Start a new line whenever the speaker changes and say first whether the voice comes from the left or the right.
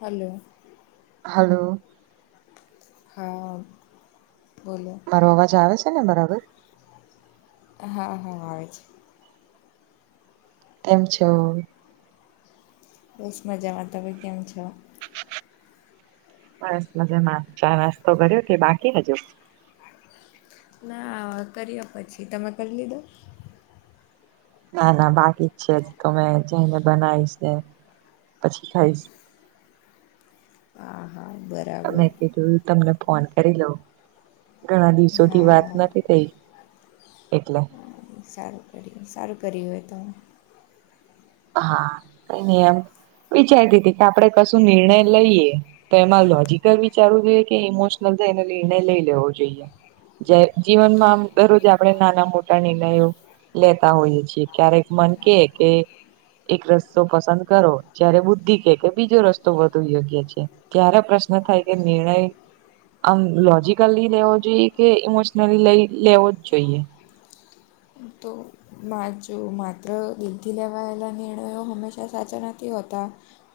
left: Hello.
right: Hello.
left: હા, બોલો.
right: મારો અવાજ આવે છે ને બરાબર?
left: હા હા આવે છે.
right: તેમ છો.
left: બસ મજામાં તમે કેમ છો?
right: બસ મજામાં ચા નાસ્તો કર્યો કે બાકી હજુ?
left: ના કરીએ પછી તમે કર લીધો?
right: ના ના બાકી જ છે જ તમે જઈને બનાવીશ ને પછી ખઈશ.
left: હા, હા બરા
right: મે કીધું તમને ફોન કરી લઉ ઘણા દિવસોથી વાત
left: હા
right: નથી થઈ એટલે.
left: સારું સારું કર્યું એતો.
right: હા કઈ નઈ એમ વિચારતી તી કે આપડે કશું નિર્ણય લઈએ. તો એમાં લોજીકલ વિચારવું જોઈએ કે ઇમોશનલ થઈ ને નિર્ણય લઈ લેવો જોઈએ. જે જીવનમાં આમ દરરોજ આપણે નાના મોટા નિર્ણયો લેતા હોઈએ છીએ ક્યારેક મન કે કે એક રસ્તો પસંદ કરો જયારે બુદ્ધિ કે કે બીજો રસ્તો વધુ યોગ્ય છે. ત્યારે પ્રશ્ન થાય કે નિર્ણય આમ લોજીકલી લેવો જોઈએ કે ઇમોશનલી લઈ લેવો જ જોઈએ.
left: તો મા જો માત્ર દિલથી લેવાયેલા નિર્ણયો હંમેશા સાચા નથી હોતા.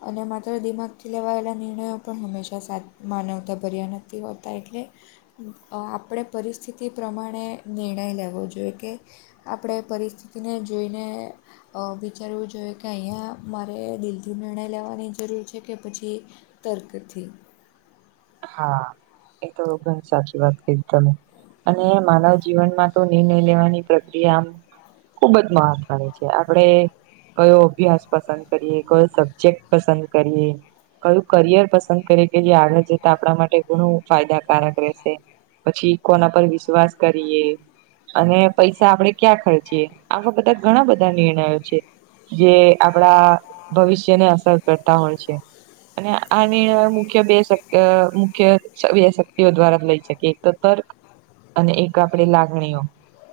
left: અને માત્ર દિમાગથી લેવાયેલા નિર્ણયો પણ હંમેશા સા માનવતા ભર્યા નથી હોતા એટલે અ આપડે પરિસ્થિતિ પ્રમાણે નિર્ણય લેવો જોઈએ કે આપડે પરિસ્થિતિને જોઈને અ વિચારવું જોઈએ કે અહીંયા મારે દિલથી નિર્ણય લેવાની જરૂર છે કે પછી તર્ક થી.
right: હા એ તો ઘણી સાચી વાત કરી તમે અને માનવ જીવનમાં તો નિર્ણય લેવાની પ્રક્રિયા આમ ખુબ જ મહત્વની છે આપણે કયો અભ્યાસ પસંદ કરીએ કયો સબ્જેક્ટ પસંદ કરીએ. કયું કરિયર પસંદ કરે કે જે આગળ જ તો આપણા માટે ઘણું ફાયદાકારક રહેશે પછી કોના પર વિશ્વાસ કરીએ. અને પૈસા આપડે ક્યાં ખર્ચીએ આવા બધા ઘણા બધા નિર્ણયો છે. જે આપડા ભવિષ્યને અસર કરતા હોય છે. અને આની મુખ્ય બે શક કે મુખ્ય બે શક્તિઓ દ્વારા લઈ શકી એક તો તર્ક અને એક આપડી લાગણીઓ.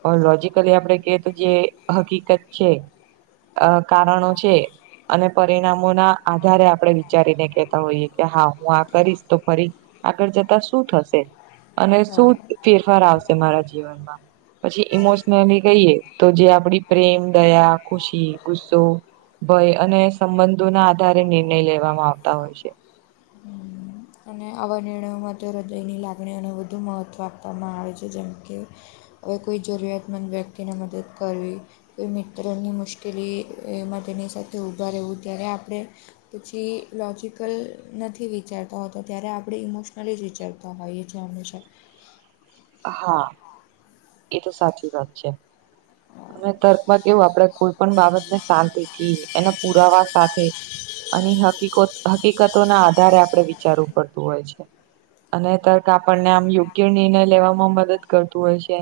right: પણ લોજીકલી આપડે કે તો કે હકીકત છે. અ કારણો છે. અને પરિણામો ના આધારે આપણે વિચારીને કેતા હોઈએ કે હા હું આ કરીશ તો ફરી આગળ જતા શું થશે અને શું ફેરફાર આવશે મારા જીવનમાં. પછી ઈમોશનલી કહીએ તો જે આપડી પ્રેમ દયા ખુશી ગુસ્સો ભય અને સંબંધોના આધારે નિર્ણય લેવામાં આવતા હોય છે.
left: અને આવા નિર્ણયોમાં તે હૃદયની લાગણીઓને વધુ મહત્ત્વ આપવામાં આવે છે જેમ કે અવે કોઈ જરૂરિયાતમંદ વ્યક્તિને મદદ કરવી. કોઈ મિત્રની મુશ્કેલી એમાં તેની સાથે ઊભા રહેવું ત્યારે આપણે પછી લોજિકલ નથી વિચારતા હો તો ત્યારે આપણે ઇમોશનલી જ વિચરતા હોઈએ છે હંમેશા
right: હા એ તો સાચી વાત છે. અને તર્ક માં કેવું આપણે કોઈ પણ બાબતને શાંતિથી એના પુરાવા સાથે અને હકી હકીકતોના આધારે આપણે વિચારવું પડતું હોય છે. અને તર્ક આપણને આમ યોગ્ય નિર્ણય લેવામાં મદદ કરતું હોય છે.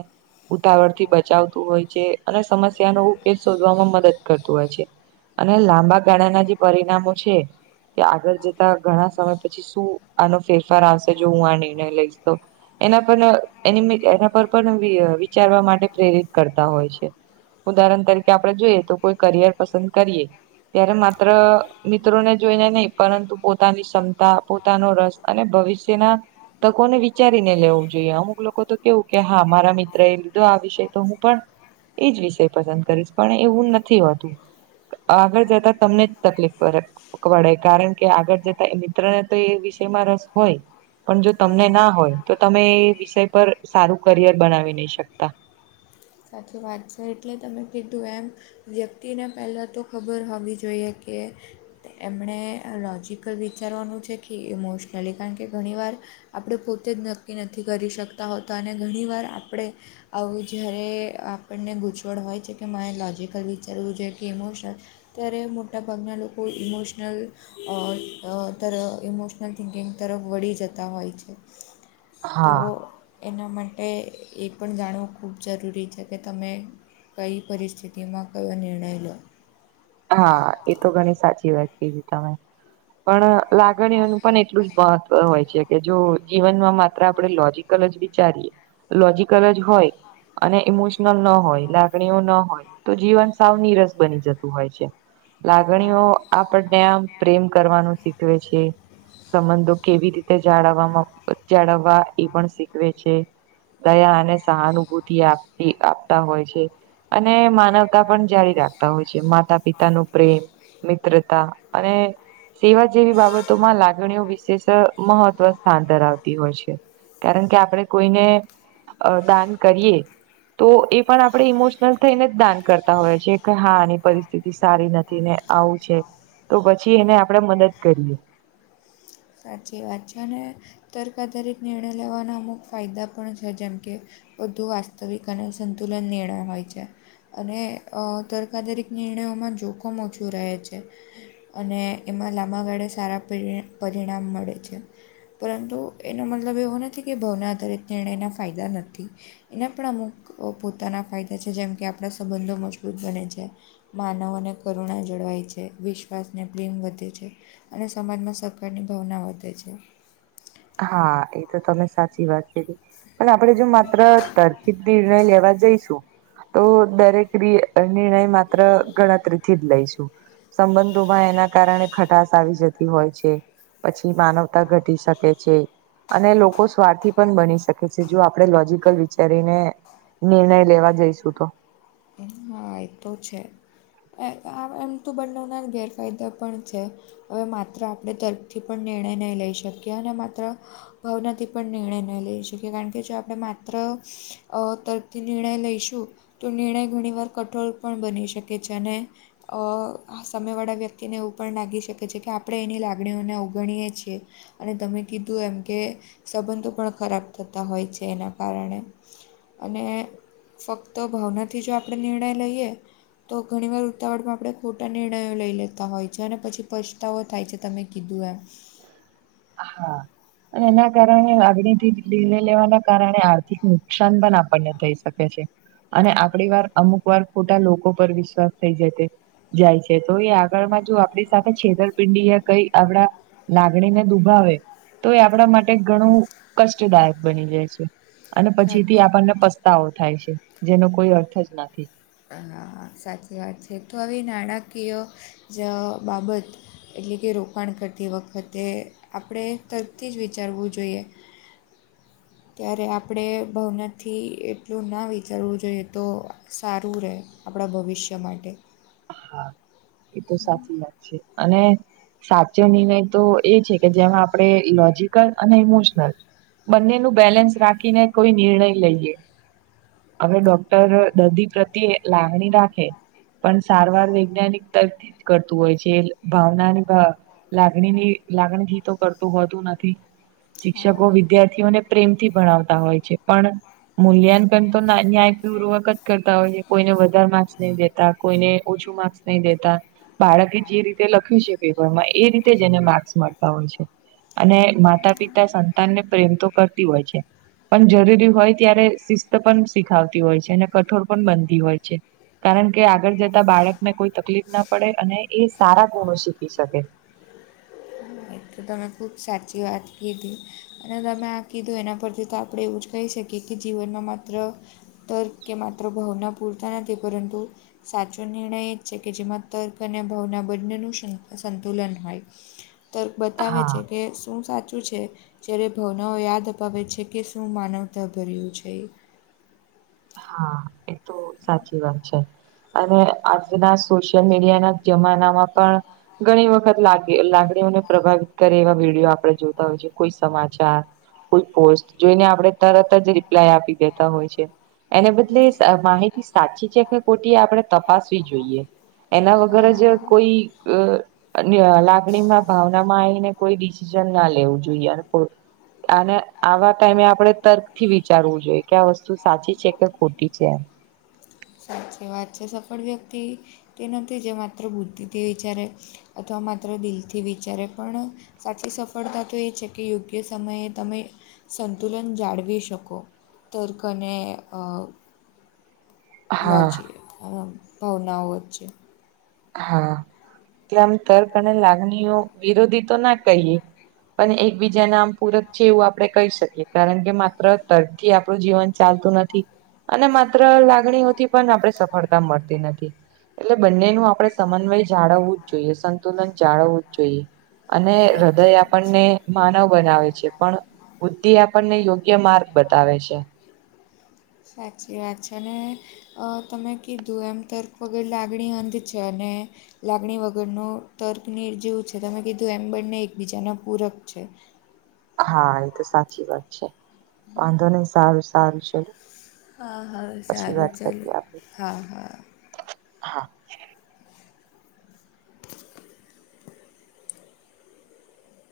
right: ઉતાવળ થી બચાવતું હોય છે અને સમસ્યાનું ઉકેલ શોધવામાં મદદ કરતું હોય છે. અને લાંબા ગાળાના જે પરિણામો છે કે આગળ જતા ઘણા સમય પછી શું આનો ફેરફાર આવશે જો હું આ નિર્ણય લઈશ તો એના પર એની એના પર પણ વિચારવા માટે પ્રેરિત કરતા હોય છે. ઉદાહરણ તરીકે આપડે જોઈએ તો કોઈ કરિયર પસંદ કરીએ. ત્યારે માત્ર મિત્રોને જોઈને નહી પરંતુ પોતાની ક્ષમતા પોતાનો રસ અને ભવિષ્યના તકોને વિચારીને લેવું જોઈએ અમુક લોકો લોકો તો કેવું કે હા મારા મિત્ર એ લીધો આ વિષય તો હું પણ એજ વિષય પસંદ કરીશ પણ એવું નથી હોતું આગળ જતા તમને જ તકલીફ પડે પકવાડાય કારણ કે આગળ જતા એ મિત્રને તો એ વિષયમાં રસ હોય પણ જો તમને ના હોય તો તમે એ વિષય પર સારું કરિયર બનાવી નહી શકતા
left: સાચી વાત છે એટલે તમે કીધું એમ વ્યક્તિને પહેલા તો ખબર હોવી જોઈએ કે એમણે લોજીકલ વિચારવાનું છે કે ઇમોશનલી કારણ કે ઘણીવાર આપણે પોતે જ નક્કી નથી કરી શકતા હોતા અને ઘણી વાર આપણે આવું જ્યારે એ આપણને ગૂંચવડ હોય છે કે મારે લોજિકલ વિચારવું જોઈ કે ઇમોશનસ ત્યારે મોટાભાગના લોકો ઇમોશનલ અ અ તર ઇમોશનલ થિંકિંગ તરફ વળી જતા હોય છે. તો
right: હા
left: એના માટે એ પણ જાણવું ખૂબ જરૂરી છે કે તમે કઈ પરિસ્થિતિમાં કયો નિર્ણય લો
right: હા એ તો ઘણી સાચી વાત કીધી તમે પણ લાગણીઓનું પણ એટલું જ મહત્વ હોય છે કે જો જીવનમાં માત્ર આપણે લોજિક લોજીકલ જ વિચારીએ લોજીકલ જ હોય અને ઈમોશનલ ના હોય લાગણીઓ ન હોય તો જીવન સાવનીરસ બની જતું હોય છે
left: હા,
right: લાગણીઓ આપણને આ પ્રેમ કરવાનું શીખવે છે સંબંધો કેવી રીતે જાળવવા જાળવવા એ પણ શીખવે છે. દયા અને સહાનુભૂતિ આપતી આપતા હોય છે અને માનવતા પણ જારી રાખતા હોય છે. છે માતા પિતા નુ પ્રેમ મિત્રતા અને સેવા જેવી બાબતો માં લાગણીઓ વિશેષ મહત્વ સ્થાન ધરાવતી હોય છે. કારણ કે આપણેે કોઈને અ દાન કરીએ તો એ પણ આપણેે ઇમોશનલ થઈને જ દાન કરતા હોય છે એ કે હા પરિસ્થિતિ સારી નથી ને આવું છે તો પછી એને આપડે મદદ કરીએ.
left: સાચી વાત છે અને તર્ક આધારિત નિર્ણય લેવાના અમુક ફાયદા પણ છે જેમ કે વધુ વાસ્તવિક અને સંતુલન નિર્ણય હોય છે. અને તરકાદરીક નિર્ણયોમાં જોખમ ઓછું રહે છે અને એમાં લાંબા ગાળે સારા પરી પરિણામ મળે છે. પરંતુ એનો મતલબ એવો નથી કે ભાવના આધારિત નિર્ણયના ફાયદા નથી એના પણ અમુક પોતાના ફાયદા છે જેમ કે આપણા સંબંધો મજબૂત બને છે. માનવોને કરુણા જળવાય છે વિશ્વાસ ને પ્રેમ વધે છે. અને સમાજમાં સહકાર ની ભાવના વધે છે
right: હા એ તો તમે સાચી વાત કીધી પણ આપણેે જો માત્ર તરકી જ નિર્ણય લેવા જઈશું તો દરેક નિ નિર્ણય માત્ર ગણતરી થી જ લઈશું સંબંધોમાં એના કારણે ખટાસ આવી જતી હોય છે પછી માનવતા ઘટી શકે છે. અને લોકો સ્વાર્થી પણ બની શકે છે જો આપણે લોજકલ વિચારીને નિર્ણય લેવા જઈશું તો
left: [unintelligible] તો છે આ એમ તો બનાવનાર ગેરફાયદા પણ છે હવે માત્ર આપણે તરફથી પણ નિર્ણય નહી લઈ શકીએ અને માત્ર ભાવનાથી પણ નિર્ણય ન લઈ શકીએ કારણ કે જો આપણે માત્ર તરફથી નિર્ણય લઈશું તો નિર્ણય ઘણી વાર કઠોર પણ બની શકે છે અને સમયવાળા વ્યક્તિને એવું પણ લાગી શકે છે કે આપણે એની લાગણીઓને અવગણીએ છીએ અને તમે કીધું એમ કે સંબંધો પણ ખરાબ થતા હોય છે એના કારણે અને ફક્ત ભાવનાથી જો આપણે નિર્ણય લઈએ તો ઘણીવાર ઉતાવળમાં આપણે ખોટા નિર્ણયો લઈ લેતા હોય છે અને પછી પછ્તાવો થાય છે તમે કીધું એમ
right: હા અને એના કારણે લાગણીથી નિર્ણય લેવાના કારણે આર્થિક નુકસાન પણ આપણને થઈ શકે છે અને આપડી વાર અમુક વાર ખોટા લોકો પર વિશ્વાસ થઈ જશે જાય છે તો એ આગળ માં જો આપણી સાથે છેતરપિંડી કઈ આપડા લાગણીને દુ ભાવે તો એ આપણા માટે ઘણું કષ્ટદાયક બની જાય છે અને પછી થી આપણને પસ્તાવો થાય છે જેનો કોઈ અર્થ જ નથી
left: હા હા સાચી વાત છે તો આવી નાણાકીય જ બાબત એટલે કે રોકાણ કરતી વખતે આપણે તરથી જ વિચારવું જોઈએ
right: હ
left: ત્યારે આપણે ભવનાથી એટલું ના વિચારવું જોઈએ તો સારું રહે આપણા ભવિષ્ય માટે
right: હા એ તો સાચી વાત છે અને સાચો નિર્ણય તો એ છે કે જેમાં આપણે લોજકલ અને ઇમોશનલ બંને ન બેલેન્સ રાખીને કોઈ નિર્ણય લઈએ હવે ડોક્ટર દર્દી પ્રત્યે લાગણી રાખે પણ સારવાર વૈજ્ઞાનિક તરથી જ કરતું હોય છે ભાવનાને લાગણીની લાગણીથીતો કરતું હોતું નથી
left: હા
right: શિક્ષકો વિદ્યાર્થીઓને પ્રેમથી ભણાવતા હોય છે પણ મૂલ્યાંકન તો ન્યાયપીવૂર્વક જ કરતા હોય છે કોઈને વધારે માસ નહી લેતા ઓછું માર્ક્સ નહી દેતા બાળકે જે રીતે લખ્યું છે પેપરમાં એ રીતે જ એને માર્ક્સ મળતા હોય છે અને માતા પિતા સંતાન ને પ્રેમ તો કરતી હોય છે પણ જરૂરી હોય ત્યારે શિસ્ત પણ શીખાવતી હોય છે અને કઠોર પણ બનતી હોય છે કારણ કે આગળ જતા બાળકને કોઈ તકલીફ ના પડે અને એ સારા ગુણો શીખી શકે
left: તો તમે ખૂબ સાચી વાત કીધી અને તમે આ કીધું એના પરથી તો આપણે એવું જ કહી શકીએ કે કે જીવનમાં માત્ર તર્ક કે માત્ર ભાવના પૂરતા નથી પરંતુ સાચો નિર્ણય એ જ છે કે જેમાં તર્ક અને ભાવના બંને નું સંતુલન હોય તર્ક બતાવે
right: હા
left: છે કે શું સાચું છે જ્યારે ભાવનાઓ યાદ અપાવે છે કે શું માનવતા ભર્યું છે
right: હા એ તો સાચી વાત છે અને આજના સોશિયલ મીડિયા ના જમાનામાં પણ ઘણી વખત લાગે લાગણીઓને પ્રભાવિત કરે એવા વિડીયો આપણે જોતા હોય છેએ કોઈ સમાચાર ફુલ પોસ્ટ જોઈને આપણે તરત જ રિપ્લાય આપી દેતા હોય છે એને બદલે માહિતી સાચી છે કે કોટી આપણે તપાસવી જોઈએ એના વગર જ
left: હા
right: કોઈ અ લાગણીમાં ભાવનામાં આવીને કોઈ ડિસિઝન ના લેવું જોઈએ અને અને આવા ટાઈમે આપણેે તર્ક થી વિચારવું જોઈએ કે આ વસ્તુ સાચી છે કે ખોટી છે એમ
left: સાચી વાત છે સફળ વ્યક્તિ તે નથી જે માત્ર બુદ્ધિથી વિચારે અથવા માત્ર દિલથી વિચારે પણ સાચી સફળતા તો એ છે કે યોગ્ય સમયે તમે સંતુલન જાળવી શકો તખને
right: હા
left: લોજી ભાવનાઓ વ્ છે
right: હા કે આમ તર્પણે લાગણીઓ વિરોધી તો ના કહીએ પણ એકબીજા નામ પૂરક છે એવું આપડણે કહી શકીએ કારણ કે માત્ર ત થી આપણું જીવન ચાલતું નથી અને માત્ર લાગણીઓથી પણ આપણે સફળતા મળતી નથી એટલે બંનેનું આપણે સમન્વય જાળવવું જ જોઈએ સંતુલન જાળવવું જ જોઈએ અને હૃદય
left: સાચી વાત છે
right: આપણને માનવ બનાવે છે પણ બુદ્ધિ આપણને યોગ્ય માર્ગ બતાવે છે
left: સાક્ષી વાાગ છેને અ તમે કીધું એમ તર્ક વગર લાગણી અંધ છે અને લાગણી વગરનો તર્કનીર જેવું છે તમે કીધું એમ બંને એકબીજાનો પૂરક છે
right: હા એ તો સાચી વાત છે વાંધો નહી સારું સારું છે
left: હા હા સારું ચલ હા હા
right: હા